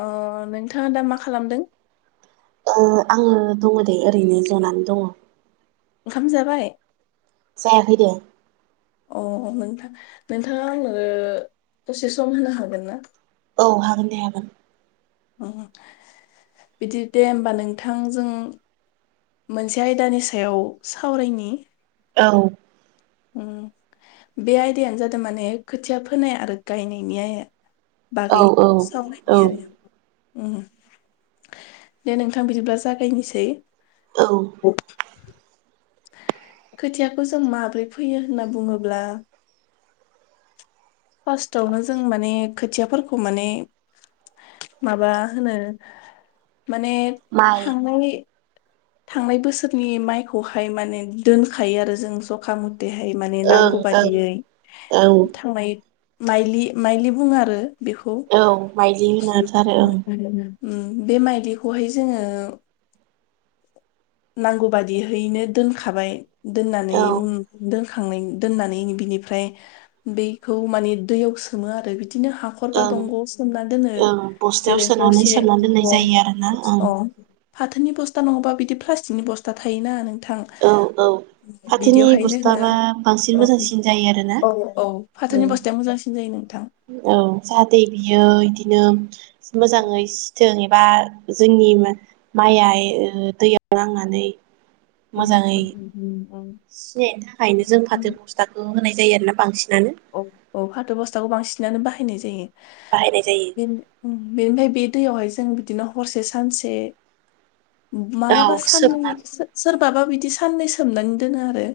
अ नोंथाङा दा मा खालामदों। अ आङो दङ' दे ओरैनो जनानै दङ'। ओंखाम जाबाय? जायाखै दे। अ नोंथां नोंथाङा आंनो दसे सम होनो हागोन ना? औ हागोन दे हागोन। अ बिदि दे होमबा नोंथां जों मोनसे आयदानि सायाव सावरायनि। औ उम बे आयदायानो जादों माने खोथिया फोनाय आरो गायनायनि आया औ बागै औ औ सावरायनाय [unintelligible] उम दे नोंथां बिदिब्ला जागायनोसै। औ अ। खोथियाखौ जों माब्रै फैयो होनना बुङोब्ला फार्स्टावनो जों माने खोथियाफोरखौ माने माबा होनो माने माइ थांनाय थांनाय बोसोरनि माइखौहाय माने दोनखायो आरो जों जखा मु बेैहाय माने ओं नांगौ ओं बादियै औ थांनाय माइलि माइलि बुङो आरो बिखौ औ माइलि होनोथ' आरो ओं [inaudible] उम बे माइदिखौहाय जोङो नांगौ बादिहैनो दोनखाबाय दोननानै औ उन दो खांनाय दोन्नानै बिनिफ्राय बेखौ माने दैयाव सोमो आरो बि- बिदिनो हाखरबा ओं दंगयाव सोमना दोनो ओं बस्थायाव जेरै सोनानै हरसे सोमना दोननाय अ जायो आरोना ओं अ फाथोनि बस्था नङाबा बिदि प्लासटिक नि बस्था थायोना नों औ औ फाथोनि बस्था बा जोङो बांसिन मोजांसिन जायो आरो ना औ औ औ फाथोनि बस्थाया मोजांसिन जायो नोंथां। औ जाहाथे बियो बि बिदिनो औ मोजाङै सिथों एबा जोंनि माइया ओ दैयाव नांनानै [inaudible] सिनायनि थाखायनो जों उम फाथो बस्थाखौ होनाय जायो आरोना बांसिन औ औ फाथो बस्थाखौ बांसिनानो बा हायनाय जायो बाहायनाय जायो बेन बिनिफाय बे दैयावहाय जों बिदिनो हरसे सानसे मालाबा औ सोमना साननै सो-सोरबाबा बिदि साननै सोमनानै दोनो आरो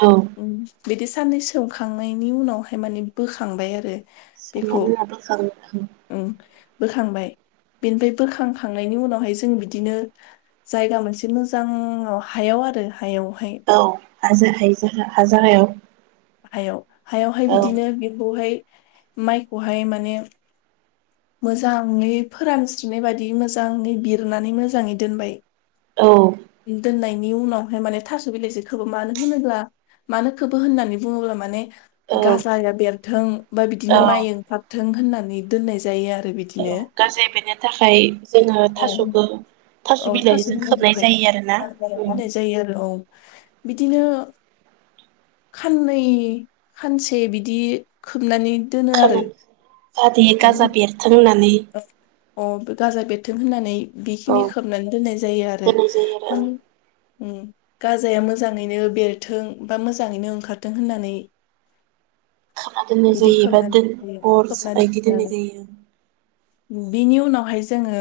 औ उम बिदि सान्नै सोमखांनाय नि उनावहाय माने बोखांबाय आरो बेखौ उम [unintelligible] बोखांबाय बेनिफ्राय बोखांखांनायनि उनावहाय जों बिदिनो जायगा मोनसे मोजांआव हायाव आरो हायावहाय औ हाजोहाय हाजाहायाव हायाव हायावहाय बिदिनो बेखौहाय माइखौहाय माने मोजाङै फोरानस्रिनाय बादि मोजाङै बिरनानै मोजाङै दोनबाय। औ दोननाय नि उनावहाय माने थास बिलाइजोखोबो मानो होनोब्ला मानो खोबो होननानै बुङोब्ला माने औ गाजाया बेरथों बा बिदिनो माइ ओंखारथों होननानै दोननाय जायो आ औ गाजाय बेरनो थाखाय जोङो औ थासबो औ थास बिलाइ [unintelligible] उम होनानाय जायो आरो औ बि बिदिनो खाननै खानसे बिदि खोबनानै दोनो आरो खोबनानै जाहाथे गाजा बेरथों होननानै अ गाजा बेरथों होननानै औ बेखिनि खोबनानै दोननाय जायो आरो दोननाय जायो आरो ओं माने- उम गाजाया मोजाङैनो बेरथों बा मोजाङैनो ओंखारथों होननानै खाना दोननाय बिदि जायो एबा खोबना दोन दोननाय जायो अर खोबना बायदि दोनो दोननाय आरो जायो बिनि उनावहाय जोङो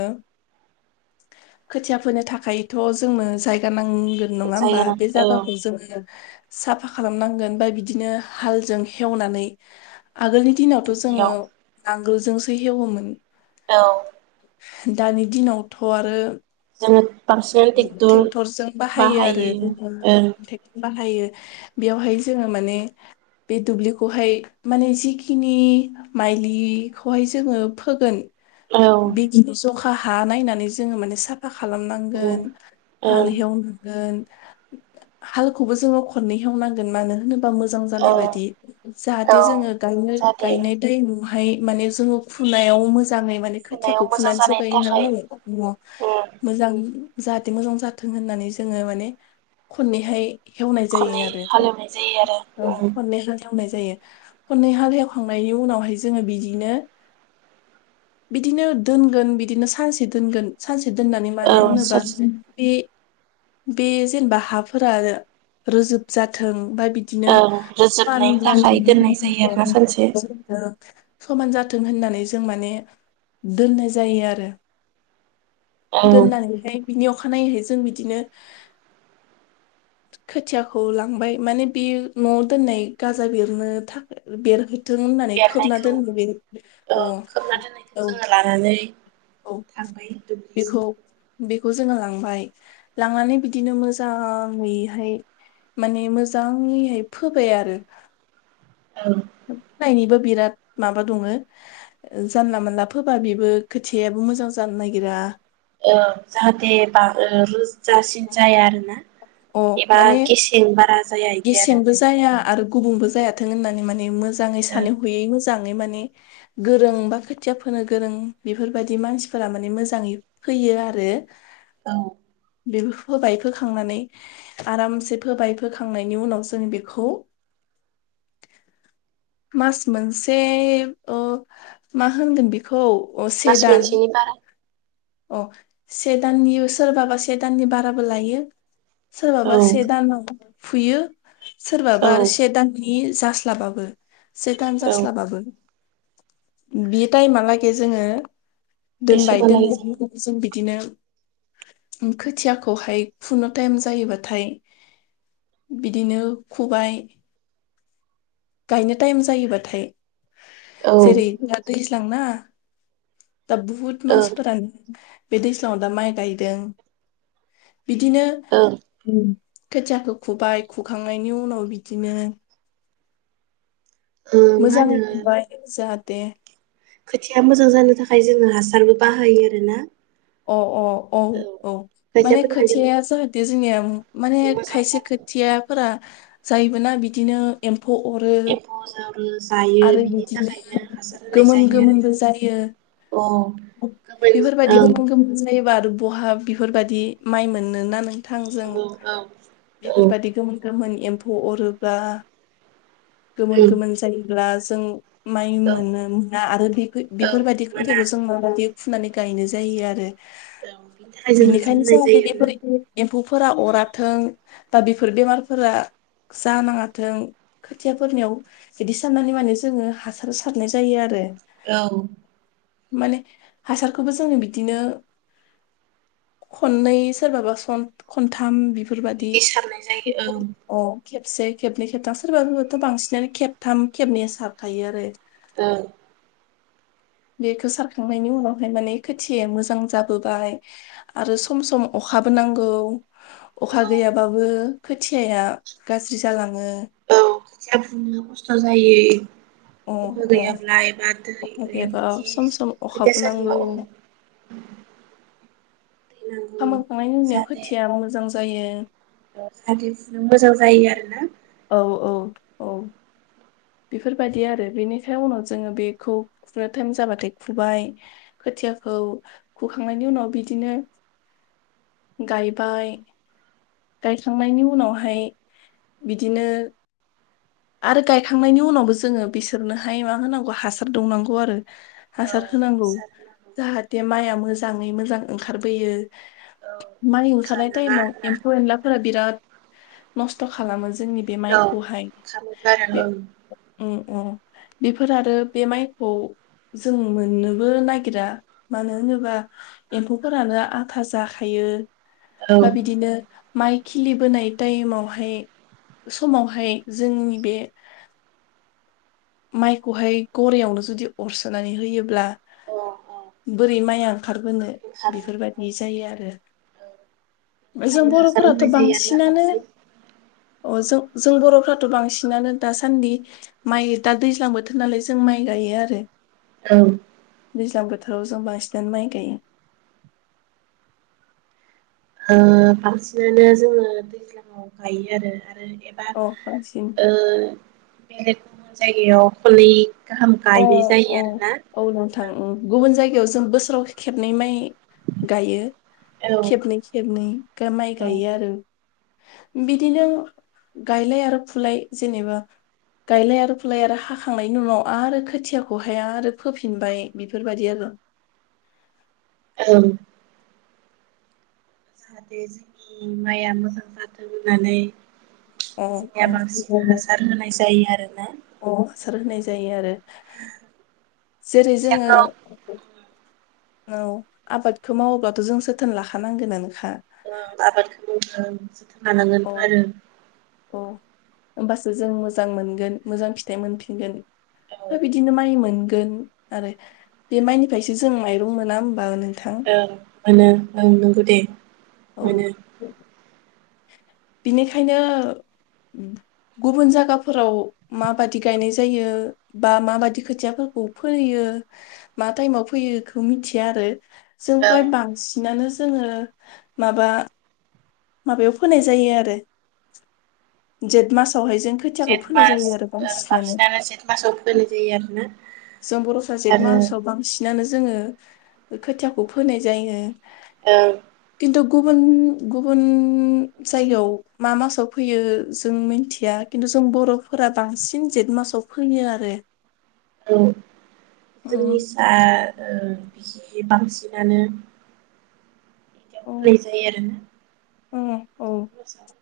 खोथिया फोनो थाखायथ जोंनो जायगा नांगौ नांगोन नङा होमबा जायगा बे औ जायगाखौ जोङो साफा खालामनांगोन बा बिदिनो हालजों हेवनानै आगोलनि दिनावथ दुब्लियाव जोङो नां गोलजोंसो हेवोमोन औ दानि दिनावथ' आरो जोङो पार्सनेल ट्रेक्टर ट्रेक्टरजों आरो बाहायो ओं ट्रेक्टर बाहायो बेयावहाय जोङो माने बे दुब्लिखौहाय माने जिखिनि माइलिखौहाय जोङो फोगोन औ बेदिनो जखा खा हा नायनानै जोङो माने साफा खालाम ओं गोन हाल ओं एवहोगोन हालखौबो जोङो खननैहेवनांगोन मानो होनोब्ला बा मोजां औ जानाय बाददि औ जाहाथे जोङो गायनो जाहाथे गायनाय टाइम बहाय माने जोङो फुनायाव मोजां मोजाङै माने फुनायाव खोथियाखौ मोजां फुनानैसो जानायनि गायो थाखाय नालाय अ उम मोजां जाहाथे मोजां जाथों होननानै जोङो माने खननैहाय हेवनाय जायो खननै आरो हालेवनाय जायो आरो बुंनाय जायो खननै हाल एवखांनायनि उनावहाय जोङो बिदिनो बिदिनो दोनगोन बिदिनो सानसे दोनगोन सानसे दोननानै औ मानो होनोब्ला औ बे बे जेनेबा हाफोरा रोजोब जाथों बा बिदिनो रोजोबनायनि थाखाय दोननाय जायो आरोना सानसे [unintelligible] समान जाथों होननानै जों माने दोननाय जायो आरो औ दोननानैहाय बिनि अखानायैहाय जों बिदिनो खोथियाखौ लांबाय माने बे न'आव दोननाय गाजा बेरनो थाखाय बेरहै थों होननानै खोबना बेरनायखौ दोन बे औ अ खोबना दोननायखौ औ जोङो लानानै औ थांबाय बेखौ दुबलिसिम बेखौ जोङो लांबाय लांनानै बिदिनो मोजाङैहाय माने मोजाङैहाय फोबाय आरो औ फायनिबो बिराद माबा दङ जानला मोनानला फोबा बेबो खोथियाबो मोजां जानो नागिरा ओ जाहाथे बा ओ रोजो जासिन जाया आरोना अ एबा माने गेसेन बारा जाया इदि आरो गेसेंबो जाया आरो गुबुंबो जायाथों होननानै माने मोजां मोजाङै ओं सानै हयै मोजां मोजाङै माने गोरों बा खोथिया फोनो गोरों बेफोरबायदि मानसिफोरा माने मोजाङै फैयो आरो औ बेबो फोबाय फोखांनानै आरामसे फोबाय फोखां थांनायनि उनाव जों बेखौ मास मोनसे ओ मा होनोन बेखौ अ से मास दान मोनसेनि बारा अ से दाननि सोरबाबा से दाननि बाराबो लायो सोरबाबा औ से दान नांगौ फुयो औ सोरबाबा से दाननि बे जास्लाबाबो से दान औ जास्लाबाबो बे टाइमालागै जोङो बे दोन बाय दोन समहालागै जों बिदिनो खोथियाखौहाय फुनो टाइम जायोबाथाय बिदिनो खुबाय गायनो टायेम जायोबाथाय औ ओं जेरै दा दैज्लांना दा बुहुथ ओं मानसिफोरानो बे दैज्लाङाव दा माइ गायदों बिदिनो उम खोथियाखौ खुबाय खुखांनायनि उनाव बिदिनो ओ मा मोजाङै होनो मोनबाय जाहा दे खोथिया मोजां जानो थाखाय जोङो हासारबो बाहायो आरो ना अ अ औ औ माने खोथियाफोरनि थाखाय जों खोथियाया जाहाथे जोंनिया उम माने मोजां खायसे जाथों खोथियाफोरा जायोबो ना बिदिनो फ अरो एम्फौ जों जायो आरो बिनि बिदिनो थाखायनो हासार होनाय गोमोन जायो गोमोनबो आरोना जायो अ गोमोन बेफोरबायदि ओं गोमोन गोमोन जायोबा आरो बहा बिफोरबादि माइ मोननो ना नों थांजों औ औ औ बेफोरबायदि गोमोन गोमोन एम्फौ अरोबा गोमोन ओं गोमोन जायो। अब्ला जों माइ औ मोन मोना आरो बे औ बेफोर-बेफोरबायदि मोना खोथियाखौ जों माबादि फुनानै गायनो जायो आरो। औ बिनि थाखाय जों हासार बिनिखायनो होनाय जाहाते जायो बेफोर आरोना एम्फौ फोरा अराथों बा बेफोर बेमारफोरा जानाङाथों खोथियाफोरनियाव बिदि साननानै माने जोङो हासार सारनाय जायो आरो। औ। माने हासारखौबो जोङो बिदिनो खननै सोरबाबा सन खनथाम बिफो इदि सारनाय जायो औ। खेबसे खेबनै खेबथाम सोरबाफोरबोथ‌ बांसिनानो खेब। थाम खेबनैया सारखायो आरो। ओं। बेखौ सारखांनायनि उनावहाय माने खोथिया या मोजां जाबोबाय आरो सम-सम अखाबो नांगौ। अखा औ गैयाबाबो खोथियाया गाज्रि जालाङो। औ खोथिया फुनो खस्थ जायो। अ अखा अ गैयाब्ला एबा दै अखा गैयाबा सम सम [unintelligible] खोथिया अखाबो नांगौ सालियाव। अखा मोनखांनायनि उनाव खोथिया मोजां जायो। [inaudible] जाहाथे मोजां जायो आरो ना। औ औ औ। बेफोरबायदि आरो बेनिखाय उनाव जोङो बेखौ फुनो टाइम जाबाथाय फुबाय खोथियाखौ फुखांनायनि उनाव बिदिनो गायबाय। गायखांनायनि उनावहाय बिदिनो आरो गायखांनायनि उनावबो जोङो बिसोरनोहाय मा होनांगौ हासार दौनांगौ आरो। औ हासार होनांगौ हासार होनांगौ जाहाथे माइआ मो मोजाङै मोजां ओंखारबोयो। औ माइ एम्फौ ओंखारनाय जानाङा टाइमाव आरोना एम्फौ एनलाफोरा बिराद नस्थ खालामो ज जोंनि बे औ माइखौहाय। [unintelligible] अ बेफोर आरो बे माइखौ जों मोननोबो नागिरा मानो होनोबा एम्फौफोरानो आधा जाखायो। बा ओं बिदिनो माइ खिलिबोनाय टाइमावहाय समावहाय जोंनि बे माइखौहाय गरेयावनो जुदि अरसोनानै होयोब्ला औ अ अ बोरै माइआ ओंखारग होनो ओंखारनो बेफोरबायदि औ जायो आरो बेनि बे जों थाखायनो हासार बर'फोराथ होनाय जायो आरोना बांसिनानो बांसिन अ जों जों बरफ्राथ बांसिनानो दासान्दि माइ दा दैज्लां बोथोर नालाय जों माइ गायो आरो। औ दैज्लां बोथोराव जों बांसिनानै माइ गायो। ओ बांसिनानो जोङो दैज्लाङाव गायो आरो आरो एबा औ बांसिन ओ बे [unintelligible] जायगायाव खननै अ अ औ नोंथां उम गुबुन जायगायावसो जों बोसोराव खेबनै माइ गायो औ खेबनै खेबनै गा माइ औ गायो आरो। बिदिनो गायलाय आरो फुलाय जेनेबा गायलाय आरो फुलाय आरो हाखांनायनि उनाव आरो खोथियाखौहाय आरो फोफिनबाय बेफोरबायदि आरो। औ जाहाथे जोंनि माइया मोजां जाथों होननानै अ अ जोंनिया बांसिन हासार होनाय जायो आरोना। अ हासार होनाय जायो आरो। जेरै जोङो खोथियाखौ औ आबादखौ मावोबाथ जों जोथोन लाखानांगोनानो अ आबादखौ [unintelligible] लानांगोनथ आरो अ होमबासो जों मोजां मोनगोन मोजां फिथाइ मोनफिनगोन‌। औ हो बिदिनो माइ मोनगो गोन आरो बे माइनिफ्रायसो जों माइरं मोना होमबा नों ओं मोनो ओं नंगौ दे। औ मोनो बिनिखायनो गुबुन जागाफोराव माबादि गायनाय जायो बा माबादि खोथियाफोरखौ फोयो मा टाइमाव फोयो बेखौ मिथिया आरो। जों ओं प्राय बांसिनानो जोंङो माबा माबायाव फोनाय जायो आरो जेठ मास [unintelligible] खोथियाखौ जेठ फोनाय मास जायो आरो ओं बांसिनानो जेठ मासाव फोनाय जायो आरोना [unintelligible] आरो बांसिनानो जोङो खोथियाखौ फोनाय जायो। ओं। गुबुन गुब उन उम जायगायाव मा मासाव फैयो जों मिनथिया खिन्थु जों बर'फोरा बांसिन जेठ मासाव फैयो आरो। औ। उम जोंनिसा। ओ बिदि बांसिनानो। बिदियाव औ फोलाय जायो आरोना। औ औ अ सार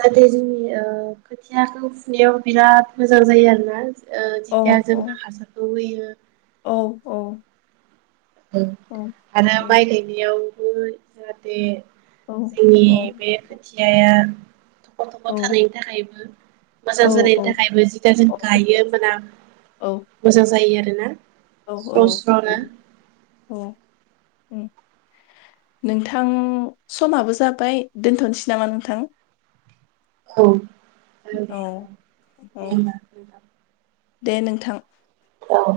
जाहाथे जोंनि ओ खोथियाखौ फुनायाव बिराद मोजां जायो आरो ना। ओ जिथिया औ जोंना हासारखौ होयो। औ औ। औ आरो उम माय गायनायाव‌। गै जाहाथे। औ जोंनि औ बे खोथियाया गथ'फोर औ थानायनि थाखायबो मोजां औ जानायनि थाखायबो जिगाजों गायो मोना औ मोजां जायो आरो। ना। औ औ अ उम नोंथां समाबो जाबाय दोनथ'नोसै नामा नोंथां? [unintelligible] औ औ दे औ दे होमबा‌ दे नोंथां औ